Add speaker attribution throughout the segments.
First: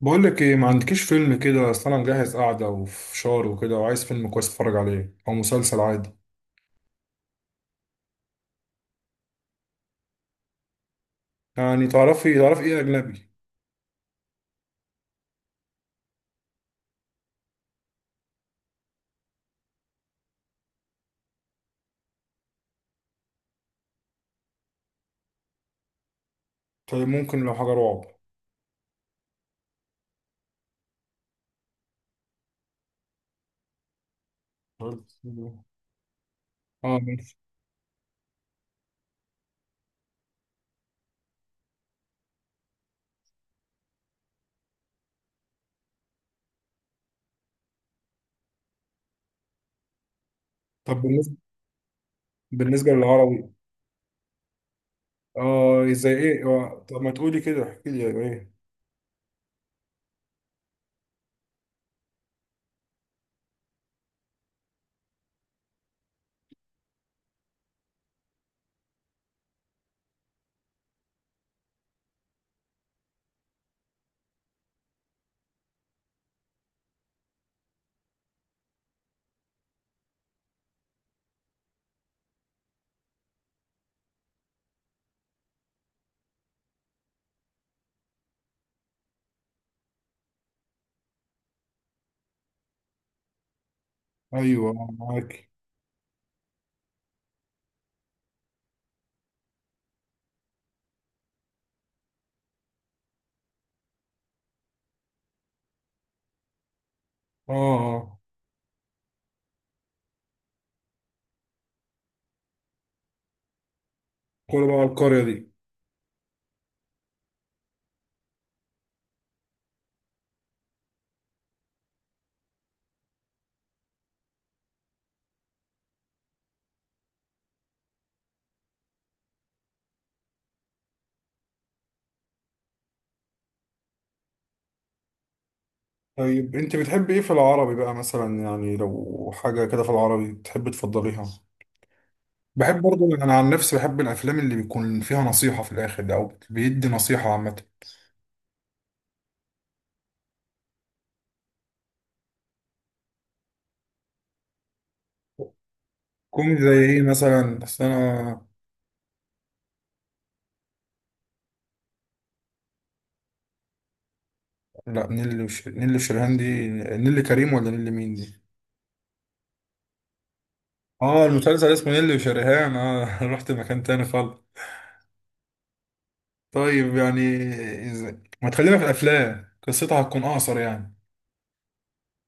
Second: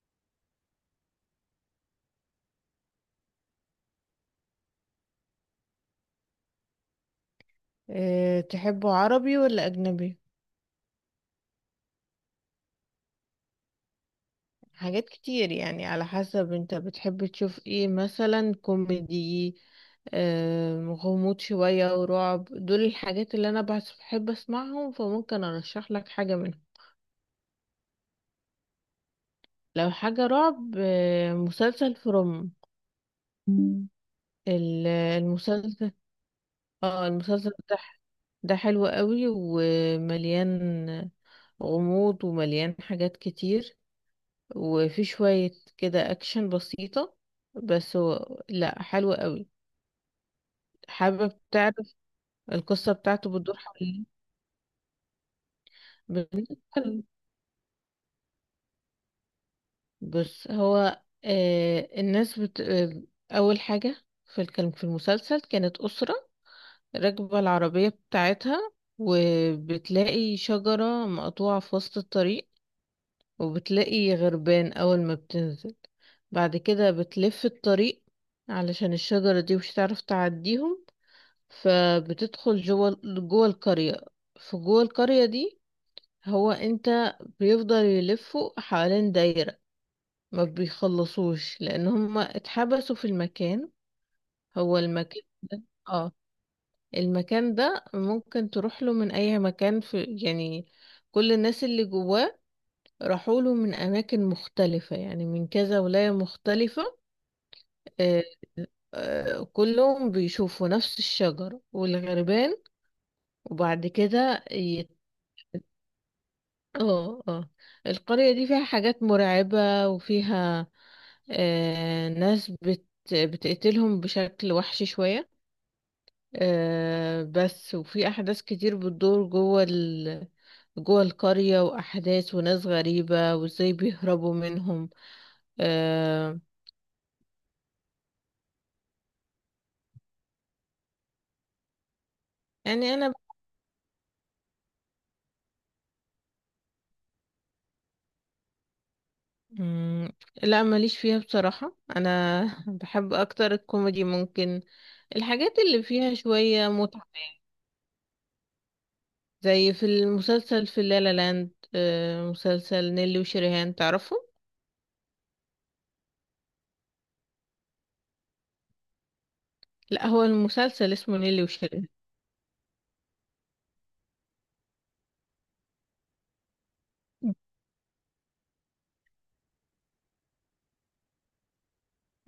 Speaker 1: بقول لك ايه، ما عندكيش فيلم كده؟ اصل انا مجهز قعده وفشار وكده، وعايز فيلم كويس اتفرج عليه او مسلسل عادي.
Speaker 2: أه تحبه عربي ولا أجنبي؟
Speaker 1: يعني تعرفي ايه اجنبي؟
Speaker 2: حاجات كتير يعني على حسب انت بتحب تشوف ايه، مثلا كوميدي، أه غموض شوية ورعب. دول الحاجات اللي أنا بحب أسمعهم، فممكن أرشح لك حاجة منهم.
Speaker 1: طيب، ممكن لو حاجه رعب.
Speaker 2: لو حاجة رعب، أه مسلسل فروم. مم. المسلسل،
Speaker 1: اه،
Speaker 2: اه
Speaker 1: ماشي.
Speaker 2: المسلسل ده، ده حلو قوي ومليان غموض، ومليان حاجات كتير، وفي شوية كده أكشن بسيطة، بس هو لأ حلو قوي.
Speaker 1: طب
Speaker 2: حابب
Speaker 1: بالنسبه
Speaker 2: تعرف القصة
Speaker 1: بالنسبه
Speaker 2: بتاعته؟
Speaker 1: للعربي،
Speaker 2: بتدور حوالين
Speaker 1: اه زي ايه؟
Speaker 2: بنت
Speaker 1: طب
Speaker 2: حلو.
Speaker 1: ما تقولي كده، احكي لي ايه.
Speaker 2: بص هو آه الناس بت... آه أول حاجة في الكلام في المسلسل، كانت أسرة راكبة العربية بتاعتها، وبتلاقي شجرة مقطوعة في وسط الطريق، وبتلاقي غربان. أول ما بتنزل بعد كده بتلف الطريق، علشان الشجرة دي مش هتعرف تعديهم، فبتدخل جوه القرية. في جوه القرية دي، هو انت بيفضل يلفوا حوالين دايرة، ما بيخلصوش، لان هم اتحبسوا في المكان.
Speaker 1: ايوه،
Speaker 2: هو المكان
Speaker 1: معاكي.
Speaker 2: ده، اه المكان ده ممكن تروح له من اي مكان، في يعني كل الناس اللي جواه راحوا له من اماكن مختلفة، يعني من كذا ولاية مختلفة.
Speaker 1: اه، اه،
Speaker 2: آه، آه، كلهم بيشوفوا نفس الشجر والغربان. وبعد كده
Speaker 1: كل بقى القريه دي؟
Speaker 2: اه اه، القرية دي فيها حاجات مرعبة، وفيها آه ناس بت بتقتلهم بشكل وحشي شوية. آه بس، وفي أحداث كتير بتدور جوه القرية، وأحداث وناس غريبة، وازاي بيهربوا منهم. آه،
Speaker 1: طيب، انت بتحبي ايه في العربي بقى مثلا؟ يعني لو حاجه كده في العربي تحبي تفضليها. بحب
Speaker 2: يعني
Speaker 1: برضه،
Speaker 2: أنا
Speaker 1: انا عن نفسي بحب الافلام اللي بيكون فيها نصيحه في الاخر ده، او بيدي نصيحه عامه.
Speaker 2: مم، لا ماليش فيها بصراحة. أنا بحب أكتر الكوميدي، ممكن الحاجات اللي فيها
Speaker 1: كوميدي
Speaker 2: شوية
Speaker 1: زي ايه
Speaker 2: متعة.
Speaker 1: مثلا؟ بس انا.
Speaker 2: زي في المسلسل في لا لا لاند، آه، مسلسل نيلي وشريهان، تعرفه؟
Speaker 1: لا، نيللي وشريهان دي، نيللي كريم ولا نيللي مين دي؟
Speaker 2: لا هو المسلسل اسمه
Speaker 1: اه،
Speaker 2: نيلي
Speaker 1: المسلسل
Speaker 2: وشريهان.
Speaker 1: اسمه نيللي وشريهان، اه رحت مكان تاني خالص. طيب يعني إز- ما تخلينا في الافلام، قصتها هتكون اقصر يعني.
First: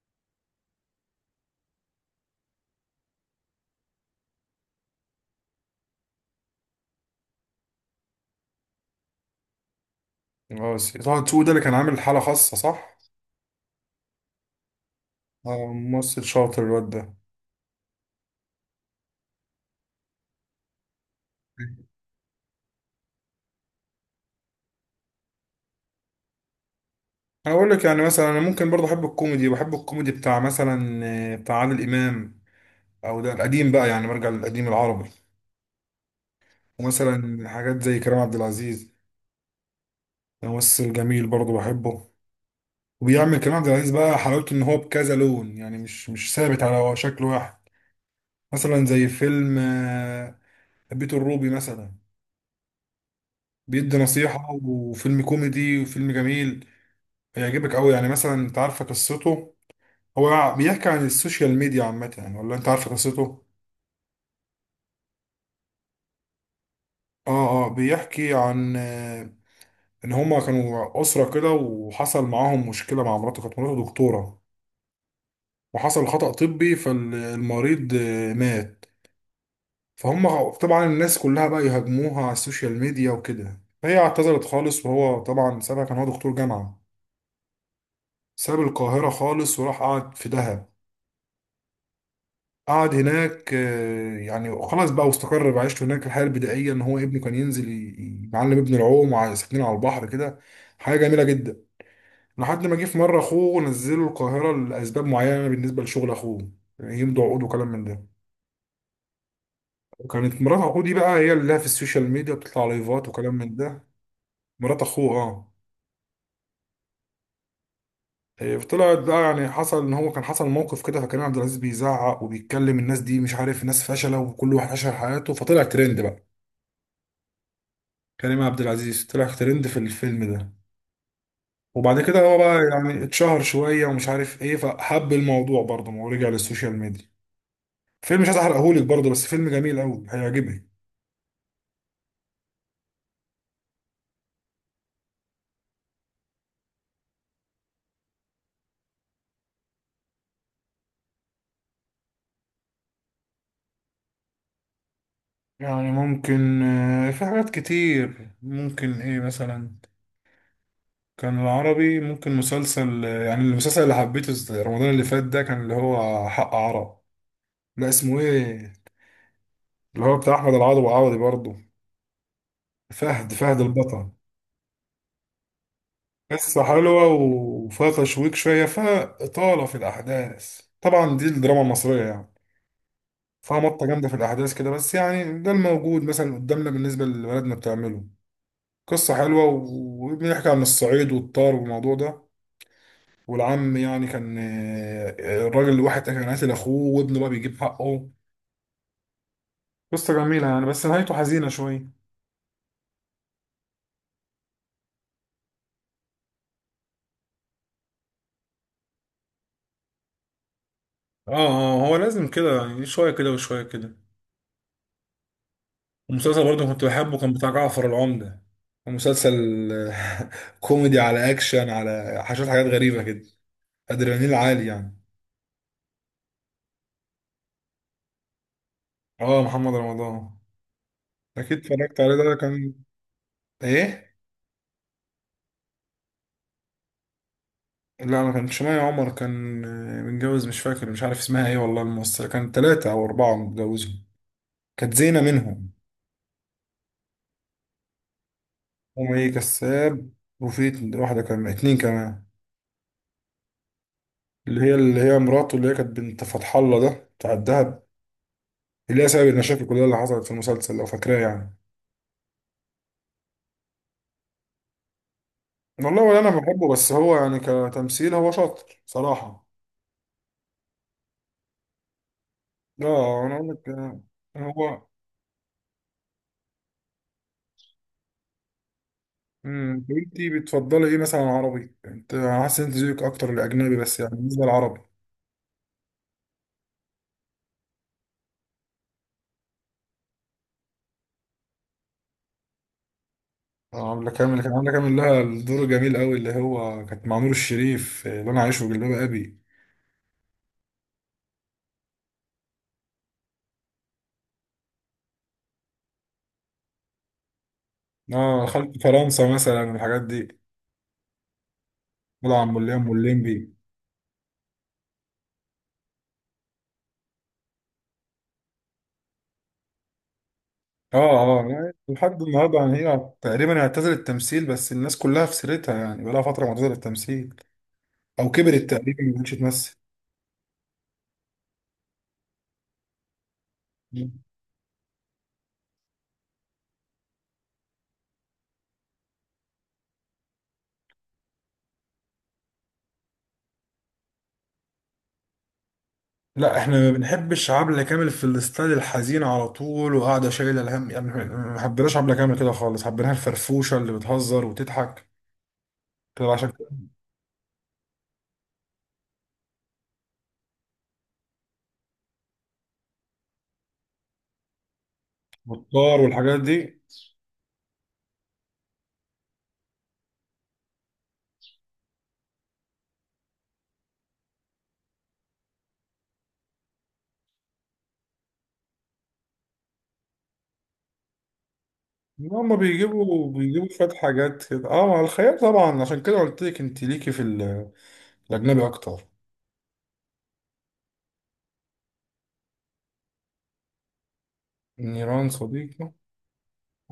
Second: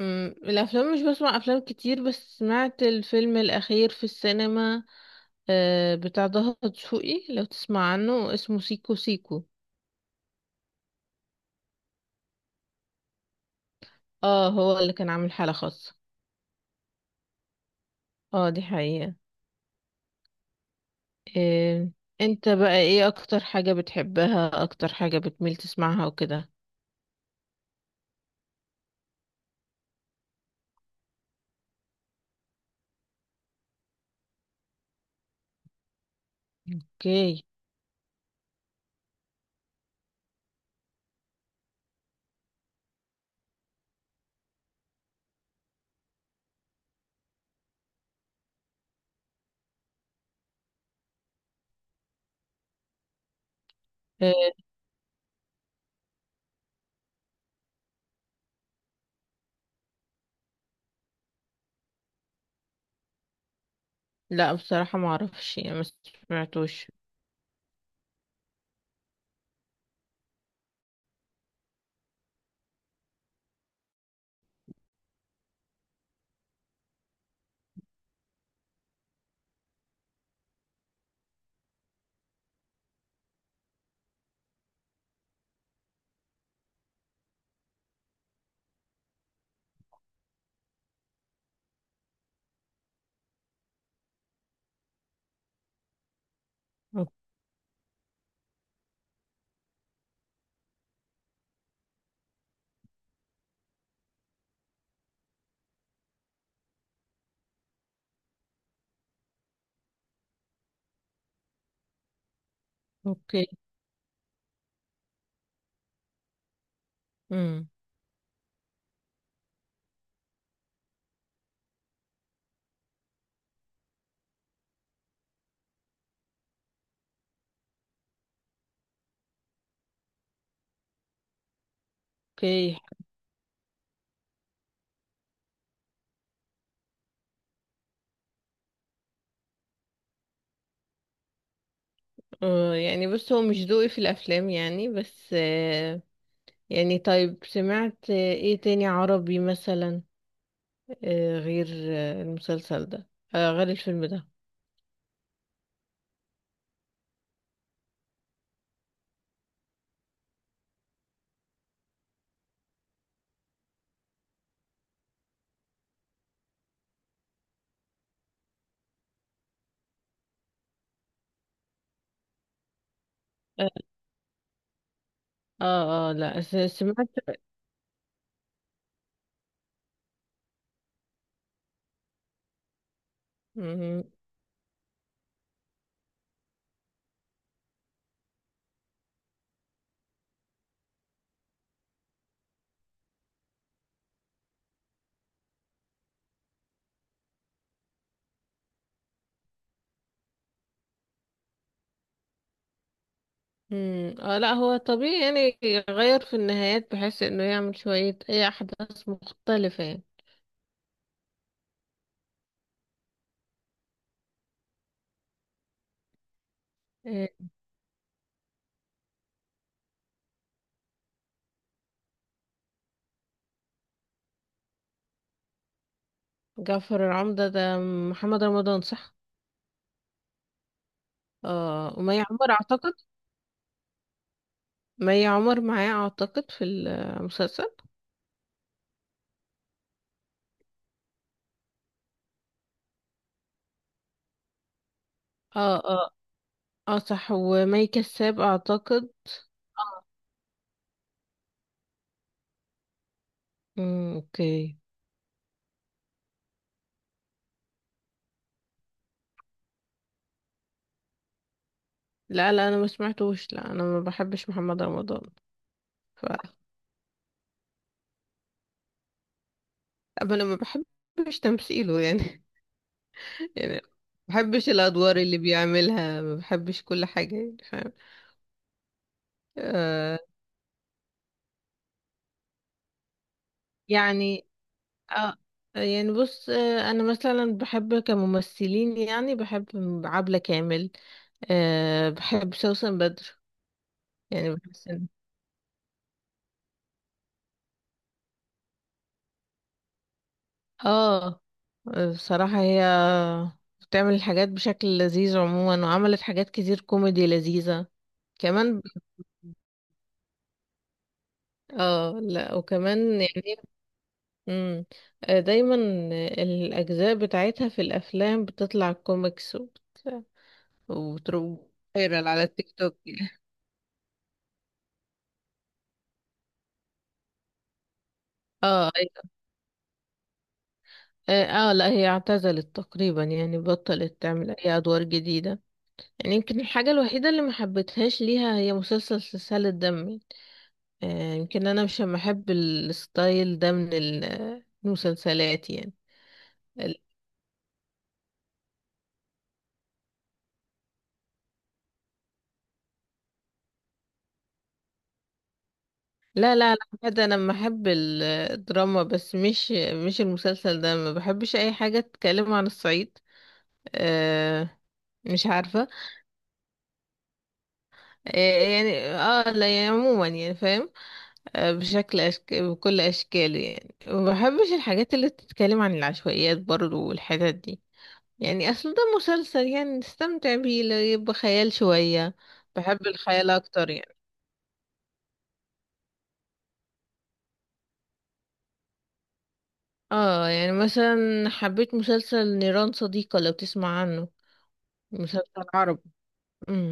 Speaker 2: الافلام مش بسمع افلام كتير، بس سمعت الفيلم الاخير في السينما، آه، بتاع ضهر دسوقي، لو تسمع عنه، اسمه سيكو سيكو.
Speaker 1: خلاص، طه دسوقي ده اللي كان عامل حاله خاصه، صح؟
Speaker 2: اه هو اللي كان عامل حالة
Speaker 1: اه،
Speaker 2: خاصة.
Speaker 1: ممثل شاطر الواد ده.
Speaker 2: اه دي حقيقة. آه، انت بقى ايه اكتر حاجة بتحبها، اكتر حاجة بتميل تسمعها وكده؟
Speaker 1: انا اقول لك يعني، مثلا انا ممكن برضه احب الكوميدي، بحب الكوميدي بتاع مثلا بتاع عادل امام. او ده القديم بقى، يعني برجع للقديم العربي،
Speaker 2: اوكي.
Speaker 1: ومثلا حاجات زي كريم عبد العزيز. ده ممثل جميل برضه بحبه. وبيعمل كريم عبد العزيز بقى، حلاوته ان هو بكذا لون يعني، مش ثابت على شكل واحد. مثلا زي فيلم بيت الروبي مثلا، بيدي نصيحة،
Speaker 2: آه،
Speaker 1: وفيلم كوميدي، وفيلم جميل. هيعجبك قوي يعني. مثلا انت عارفه قصته؟ هو بيحكي عن السوشيال ميديا عامة يعني، ولا انت عارفه قصته؟
Speaker 2: لا بصراحة ما اعرفش، يعني ما سمعتوش.
Speaker 1: اه، اه، بيحكي عن ان هما كانوا اسره كده، وحصل معاهم مشكله مع مراته، كانت مراته دكتوره. وحصل خطأ طبي، فالمريض مات. فهم طبعا الناس كلها بقى يهاجموها على السوشيال ميديا وكده، فهي اعتذرت خالص، وهو طبعا سابها، كان هو دكتور جامعه. ساب القاهره خالص، وراح قعد في دهب. قعد هناك، يعني خلاص بقى واستقر بعيشته هناك، الحياه البدائيه ان هو ابنه كان ينزل يعلم ابنه العوم، وساكنين على البحر كده. حاجه جميله جدا. لحد ما جه في مره اخوه نزله القاهره لاسباب معينه بالنسبه لشغل اخوه، يمضي عقود وكلام من ده. وكانت مرات اخوه دي بقى هي اللي لها في السوشيال ميديا، بتطلع لايفات وكلام
Speaker 2: اوكي.
Speaker 1: من ده. مرات اخوه، اه،
Speaker 2: امم.
Speaker 1: إيه، طلعت بقى، يعني حصل ان هو كان حصل موقف كده، فكان عبد العزيز بيزعق وبيتكلم، الناس دي مش عارف، ناس فشله وكل واحد عاش حياته، فطلع ترند بقى. كريم عبد العزيز طلع ترند في الفيلم ده. وبعد كده هو بقى
Speaker 2: اوكي.
Speaker 1: يعني اتشهر شويه ومش عارف ايه، فحب الموضوع برضه، ما هو رجع للسوشيال ميديا. فيلم، مش عايز احرقهولك برضه، بس فيلم جميل قوي هيعجبك.
Speaker 2: آه يعني بص، هو مش ذوقي في الافلام يعني، بس آه، يعني طيب سمعت آه ايه تاني عربي مثلا، آه غير آه المسلسل ده، آه غير الفيلم ده.
Speaker 1: يعني ممكن في حاجات كتير، ممكن ايه مثلا. كان العربي ممكن مسلسل يعني المسلسل اللي حبيته رمضان اللي فات ده، كان اللي هو حق عرب. لا، اسمه ايه؟ اللي هو بتاع احمد العوضي، وعوضي برضه. فهد
Speaker 2: اه
Speaker 1: البطل.
Speaker 2: اه. آه، لا
Speaker 1: قصة حلوة
Speaker 2: سمعت.
Speaker 1: وفيها تشويق شوية، فيها إطالة في الأحداث، طبعا دي الدراما المصرية يعني. فيها مطة
Speaker 2: مم.
Speaker 1: جامدة في الأحداث كده، بس يعني ده الموجود مثلا قدامنا، بالنسبة لبلدنا بتعمله. قصة حلوة وبنحكي عن الصعيد والطار والموضوع ده. والعم يعني كان الراجل الواحد كان قاتل اخوه، وابنه بقى بيجيب حقه. قصة جميلة يعني، بس نهايته حزينة شوية.
Speaker 2: مم. اه لا هو طبيعي يعني، يغير في النهايات، بحيث انه يعمل شوية اي احداث مختلفة يعني.
Speaker 1: اه، اه، هو لازم كده يعني، شوية كده وشوية كده. ومسلسل برضه كنت بحبه،
Speaker 2: آه،
Speaker 1: كان بتاع جعفر العمدة. مسلسل كوميدي على اكشن، على حاجات غريبة كده. ادرينالين عالي يعني.
Speaker 2: جعفر العمدة ده محمد رمضان، صح؟
Speaker 1: اه، محمد رمضان. اكيد
Speaker 2: اه
Speaker 1: اتفرجت عليه،
Speaker 2: ومي
Speaker 1: ده
Speaker 2: عمر
Speaker 1: كان.
Speaker 2: اعتقد.
Speaker 1: ايه؟
Speaker 2: مي عمر معاه اعتقد في المسلسل.
Speaker 1: لا، ما كانش مي عمر، كان متجوز، مش فاكر، مش عارف اسمها ايه والله الممثلة، كان 3 او 4 متجوزين. كانت زينة
Speaker 2: اه
Speaker 1: منهم.
Speaker 2: اه. اه صح، ومي كساب اعتقد.
Speaker 1: هم، ايه
Speaker 2: اه.
Speaker 1: كساب. وفي واحدة كمان، اتنين كمان.
Speaker 2: امم.
Speaker 1: اللي هي
Speaker 2: اوكي.
Speaker 1: اللي هي مراته، اللي هي كانت بنت فتح الله ده بتاع الدهب، اللي هي سبب المشاكل كلها اللي حصلت في المسلسل، لو فاكراه يعني.
Speaker 2: لا لا انا ما سمعتوش، لا انا ما بحبش محمد رمضان.
Speaker 1: والله، ولا
Speaker 2: ف
Speaker 1: انا بحبه، بس هو يعني كتمثيل هو شاطر صراحة.
Speaker 2: أما انا ما بحبش تمثيله يعني.
Speaker 1: لا، انا اقول لك
Speaker 2: يعني ما بحبش
Speaker 1: هو.
Speaker 2: الادوار اللي بيعملها، ما بحبش كل حاجه يعني، فاهم؟ آه
Speaker 1: انتي بتفضلي ايه مثلا عربي؟ انت، أنا حاسس ان انت ذوقك اكتر الاجنبي، بس يعني بالنسبة
Speaker 2: يعني،
Speaker 1: للعربي؟
Speaker 2: آه يعني بص، آه انا مثلا بحب كممثلين، يعني بحب عبلة كامل، آه بحب سوسن بدر.
Speaker 1: عاملة كامل، كان
Speaker 2: يعني
Speaker 1: عاملة كامل لها الدور الجميل قوي اللي هو كانت مع نور الشريف، اللي انا عايشه في جلباب ابي.
Speaker 2: اه بصراحة هي بتعمل حاجات بشكل لذيذ عموما، وعملت حاجات كتير كوميدي لذيذة.
Speaker 1: اه، خلط
Speaker 2: كمان ب-
Speaker 1: فرنسا مثلا الحاجات دي.
Speaker 2: اه لا
Speaker 1: مولين
Speaker 2: وكمان
Speaker 1: والليمبي.
Speaker 2: يعني، مم. آه، دايما الأجزاء بتاعتها في الأفلام بتطلع كوميكس
Speaker 1: اه، اه،
Speaker 2: وبتروح
Speaker 1: يعني لحد
Speaker 2: فايرال على
Speaker 1: النهارده
Speaker 2: التيك
Speaker 1: يعني،
Speaker 2: توك.
Speaker 1: هي تقريبا اعتزلت التمثيل، بس الناس كلها في سيرتها يعني، بقالها فتره معتزله التمثيل. او كبرت
Speaker 2: اه
Speaker 1: تقريبا، ما
Speaker 2: ايوه.
Speaker 1: بقتش تمثل.
Speaker 2: اه. آه، لا هي اعتزلت تقريبا، يعني بطلت تعمل أي أدوار جديدة. يعني يمكن الحاجة الوحيدة اللي ما حبيتهاش ليها هي مسلسل سلسال الدم. آه، يمكن انا مش بحب الستايل ده من المسلسلات يعني.
Speaker 1: لا، احنا ما
Speaker 2: ال-
Speaker 1: بنحبش عبلة كامل في الستايل الحزين على طول، وقاعده شايله الهم يعني، احنا ما حبيناش عبلة كامل كده خالص، حبيناها الفرفوشه اللي بتهزر وتضحك كده، عشان
Speaker 2: لا لا لا بجد انا بحب الدراما، بس مش، مش المسلسل ده. ما بحبش اي حاجه تتكلم عن الصعيد، آه، مش عارفه.
Speaker 1: بطار والحاجات دي.
Speaker 2: آه يعني اه لا يعني عموما يعني فاهم. آه بشكل بكل اشكاله، يعني ما بحبش الحاجات اللي بتتكلم عن العشوائيات برضو والحتت دي. يعني اصل ده مسلسل يعني نستمتع بيه، لا يبقى خيال
Speaker 1: إن
Speaker 2: شويه.
Speaker 1: هما
Speaker 2: بحب
Speaker 1: بيجيبوا
Speaker 2: الخيال
Speaker 1: بيجيبوا شويه
Speaker 2: اكتر يعني.
Speaker 1: حاجات كده، اه، مع الخيال طبعا، عشان كده قلت لك انت ليكي في ال، الأجنبي أكتر.
Speaker 2: اه يعني مثلا حبيت مسلسل نيران صديقة، لو تسمع عنه.
Speaker 1: نيران
Speaker 2: مسلسل
Speaker 1: صديقة.
Speaker 2: عربي.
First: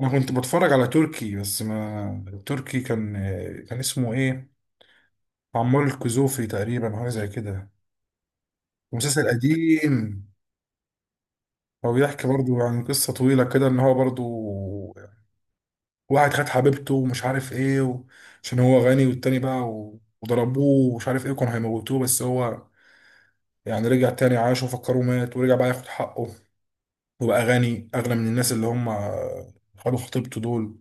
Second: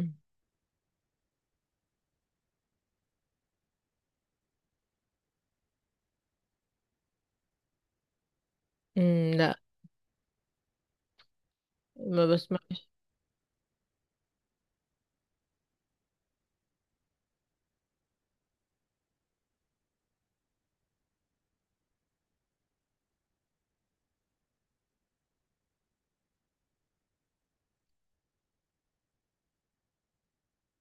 Speaker 1: أنا كنت بتفرج على تركي، بس ما تركي، كان كان اسمه إيه؟ عمار الكزوفي تقريبا، حاجة زي كده، مسلسل
Speaker 2: امم. لا
Speaker 1: قديم. هو
Speaker 2: ما
Speaker 1: بيحكي برضو عن
Speaker 2: بسمعش.
Speaker 1: قصة طويلة كده، إن هو برضو واحد خد حبيبته، ومش عارف إيه و، عشان هو غني، والتاني بقى و، وضربوه ومش عارف إيه، كانوا هيموتوه، بس هو يعني رجع تاني، عاش وفكره مات، ورجع بقى ياخد حقه. وبقى غني أغنى من الناس اللي هم خدوا خطيبته دول.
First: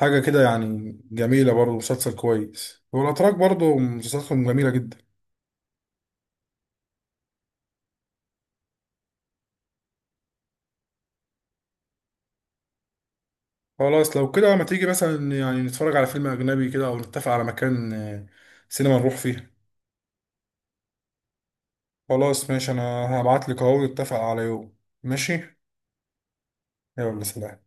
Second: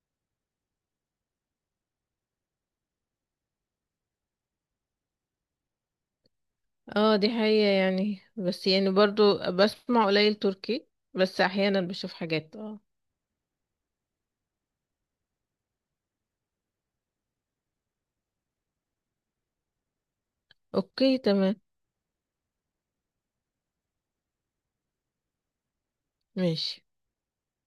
Speaker 1: حاجة كده يعني، جميلة برضه، مسلسل كويس، والأتراك برضه مسلسلاتهم جميلة جدا.
Speaker 2: اه دي حقيقة يعني، بس يعني برضو بسمع قليل تركي، بس احيانا بشوف حاجات اه.
Speaker 1: خلاص لو كده، ما تيجي مثلا يعني نتفرج على فيلم أجنبي كده، أو نتفق على مكان سينما نروح فيه.
Speaker 2: اوكي تمام.
Speaker 1: خلاص ماشي، أنا هبعتلك أهو، نتفق على يوم. ماشي.
Speaker 2: ماشي.
Speaker 1: يلا، سلام.